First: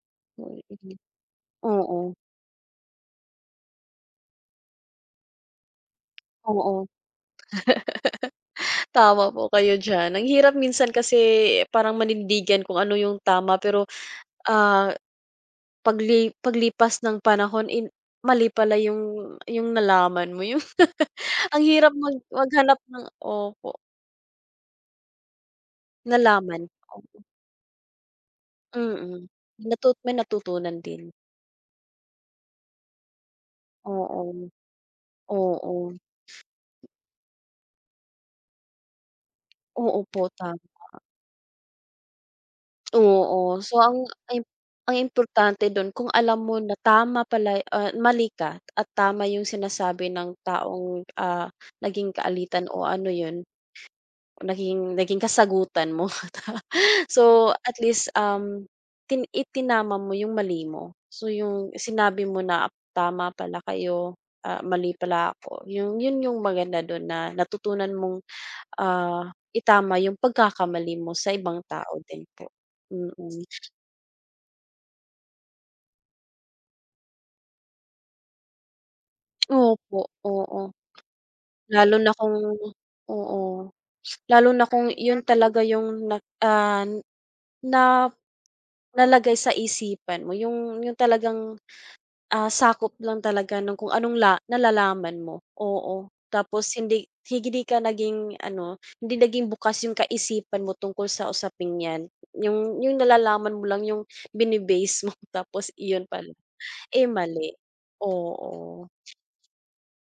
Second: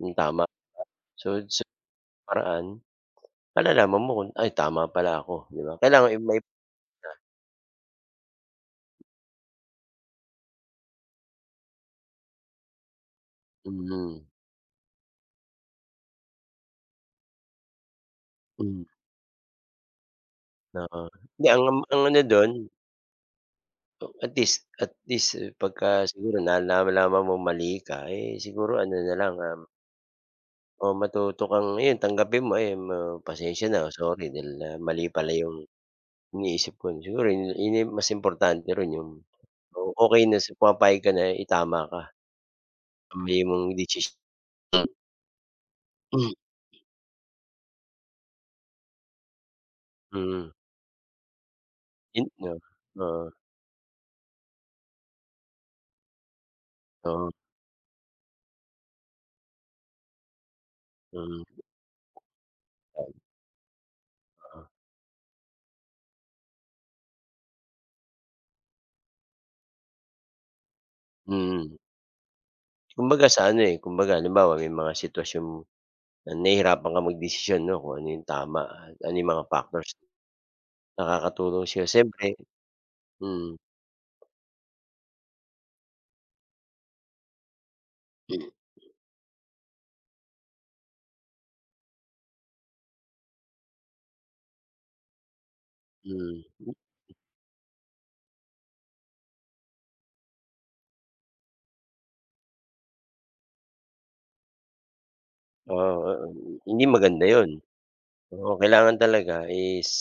Hmm, tama. Oo. So, sa Oo. paraan, malalaman mo kung ay, tama pala ako, 'di ba? Kailangan may na Oo. Tama po kayo diyan. Ang hirap. Minsan kasi, eh, parang manindigan kung ano yung tama, pero, Mhm. ah, pagli paglipas ng panahon, eh, mali pala Hmm. yung yung nalaman mo yung Oo, hindi ang ang hirap ang mag ano dun maghanap ng opo. O, at least at least, eh, pagka siguro Nalaman. Oo. nalalaman mong mali ka, eh, siguro ano na Mm. lang, um May natut may natutunan O din. matuto kang 'yon, tanggapin mo. Ayun, ma pasensiya na. Sorry Oo. dahil, ah, mali pala yung Oo. iniisip ko during yun yun na yung mas importante roon yung o Oo okey po, nasi tama. pumapayag ka, na itama ka. Ang mali Oo, mong so desis ang im M ang importante dun, kung Hmm. alam mo na tama pala, ah, mali ka at tama yung sinasabi ng Mm. taong, ah, naging Yun nga. kaalitan o ano Oo. yun naging naging kasagutan mo. Oo. So, at least, um, ti itinama mo yung mali mo. So, Mm. yung sinabi mo na tama pala kayo. Ah, Oo. mali pala ako, yung yun yung maganda dun na natutunan mong, ah, itama yung pagkakamali mo sa ibang Mm. tao din po, Kumbaga mm. sa ano, eh, kumbaga halimbawa may mga sitwasyong na nahihirapan kang magdesisyon 'no, kung ano yung tama at ano yung mga factors nakakatulong sa'yo, siyempre, mhm. Opo, oo. nakakatulong sa'yo, Lalo na siyempre kung oo, mm. lalo na kung 'yon talaga yung na, ah, na nalagay sa isipan mo, yung yung talagang, ah, sakop lang talaga nung kung anong la nalalaman mo. Oo, Mhm. tapos Hmm. hindi hindi ka naging ano, hindi naging bukas yung kaisipan mo tungkol sa usaping 'yan. Yung yung nalalaman mo lang yung bini-base mo tapos Oo, iyon pala, 'yon, hindi eh, maganda 'yon. mali. Oo, Oo. kailangan talaga is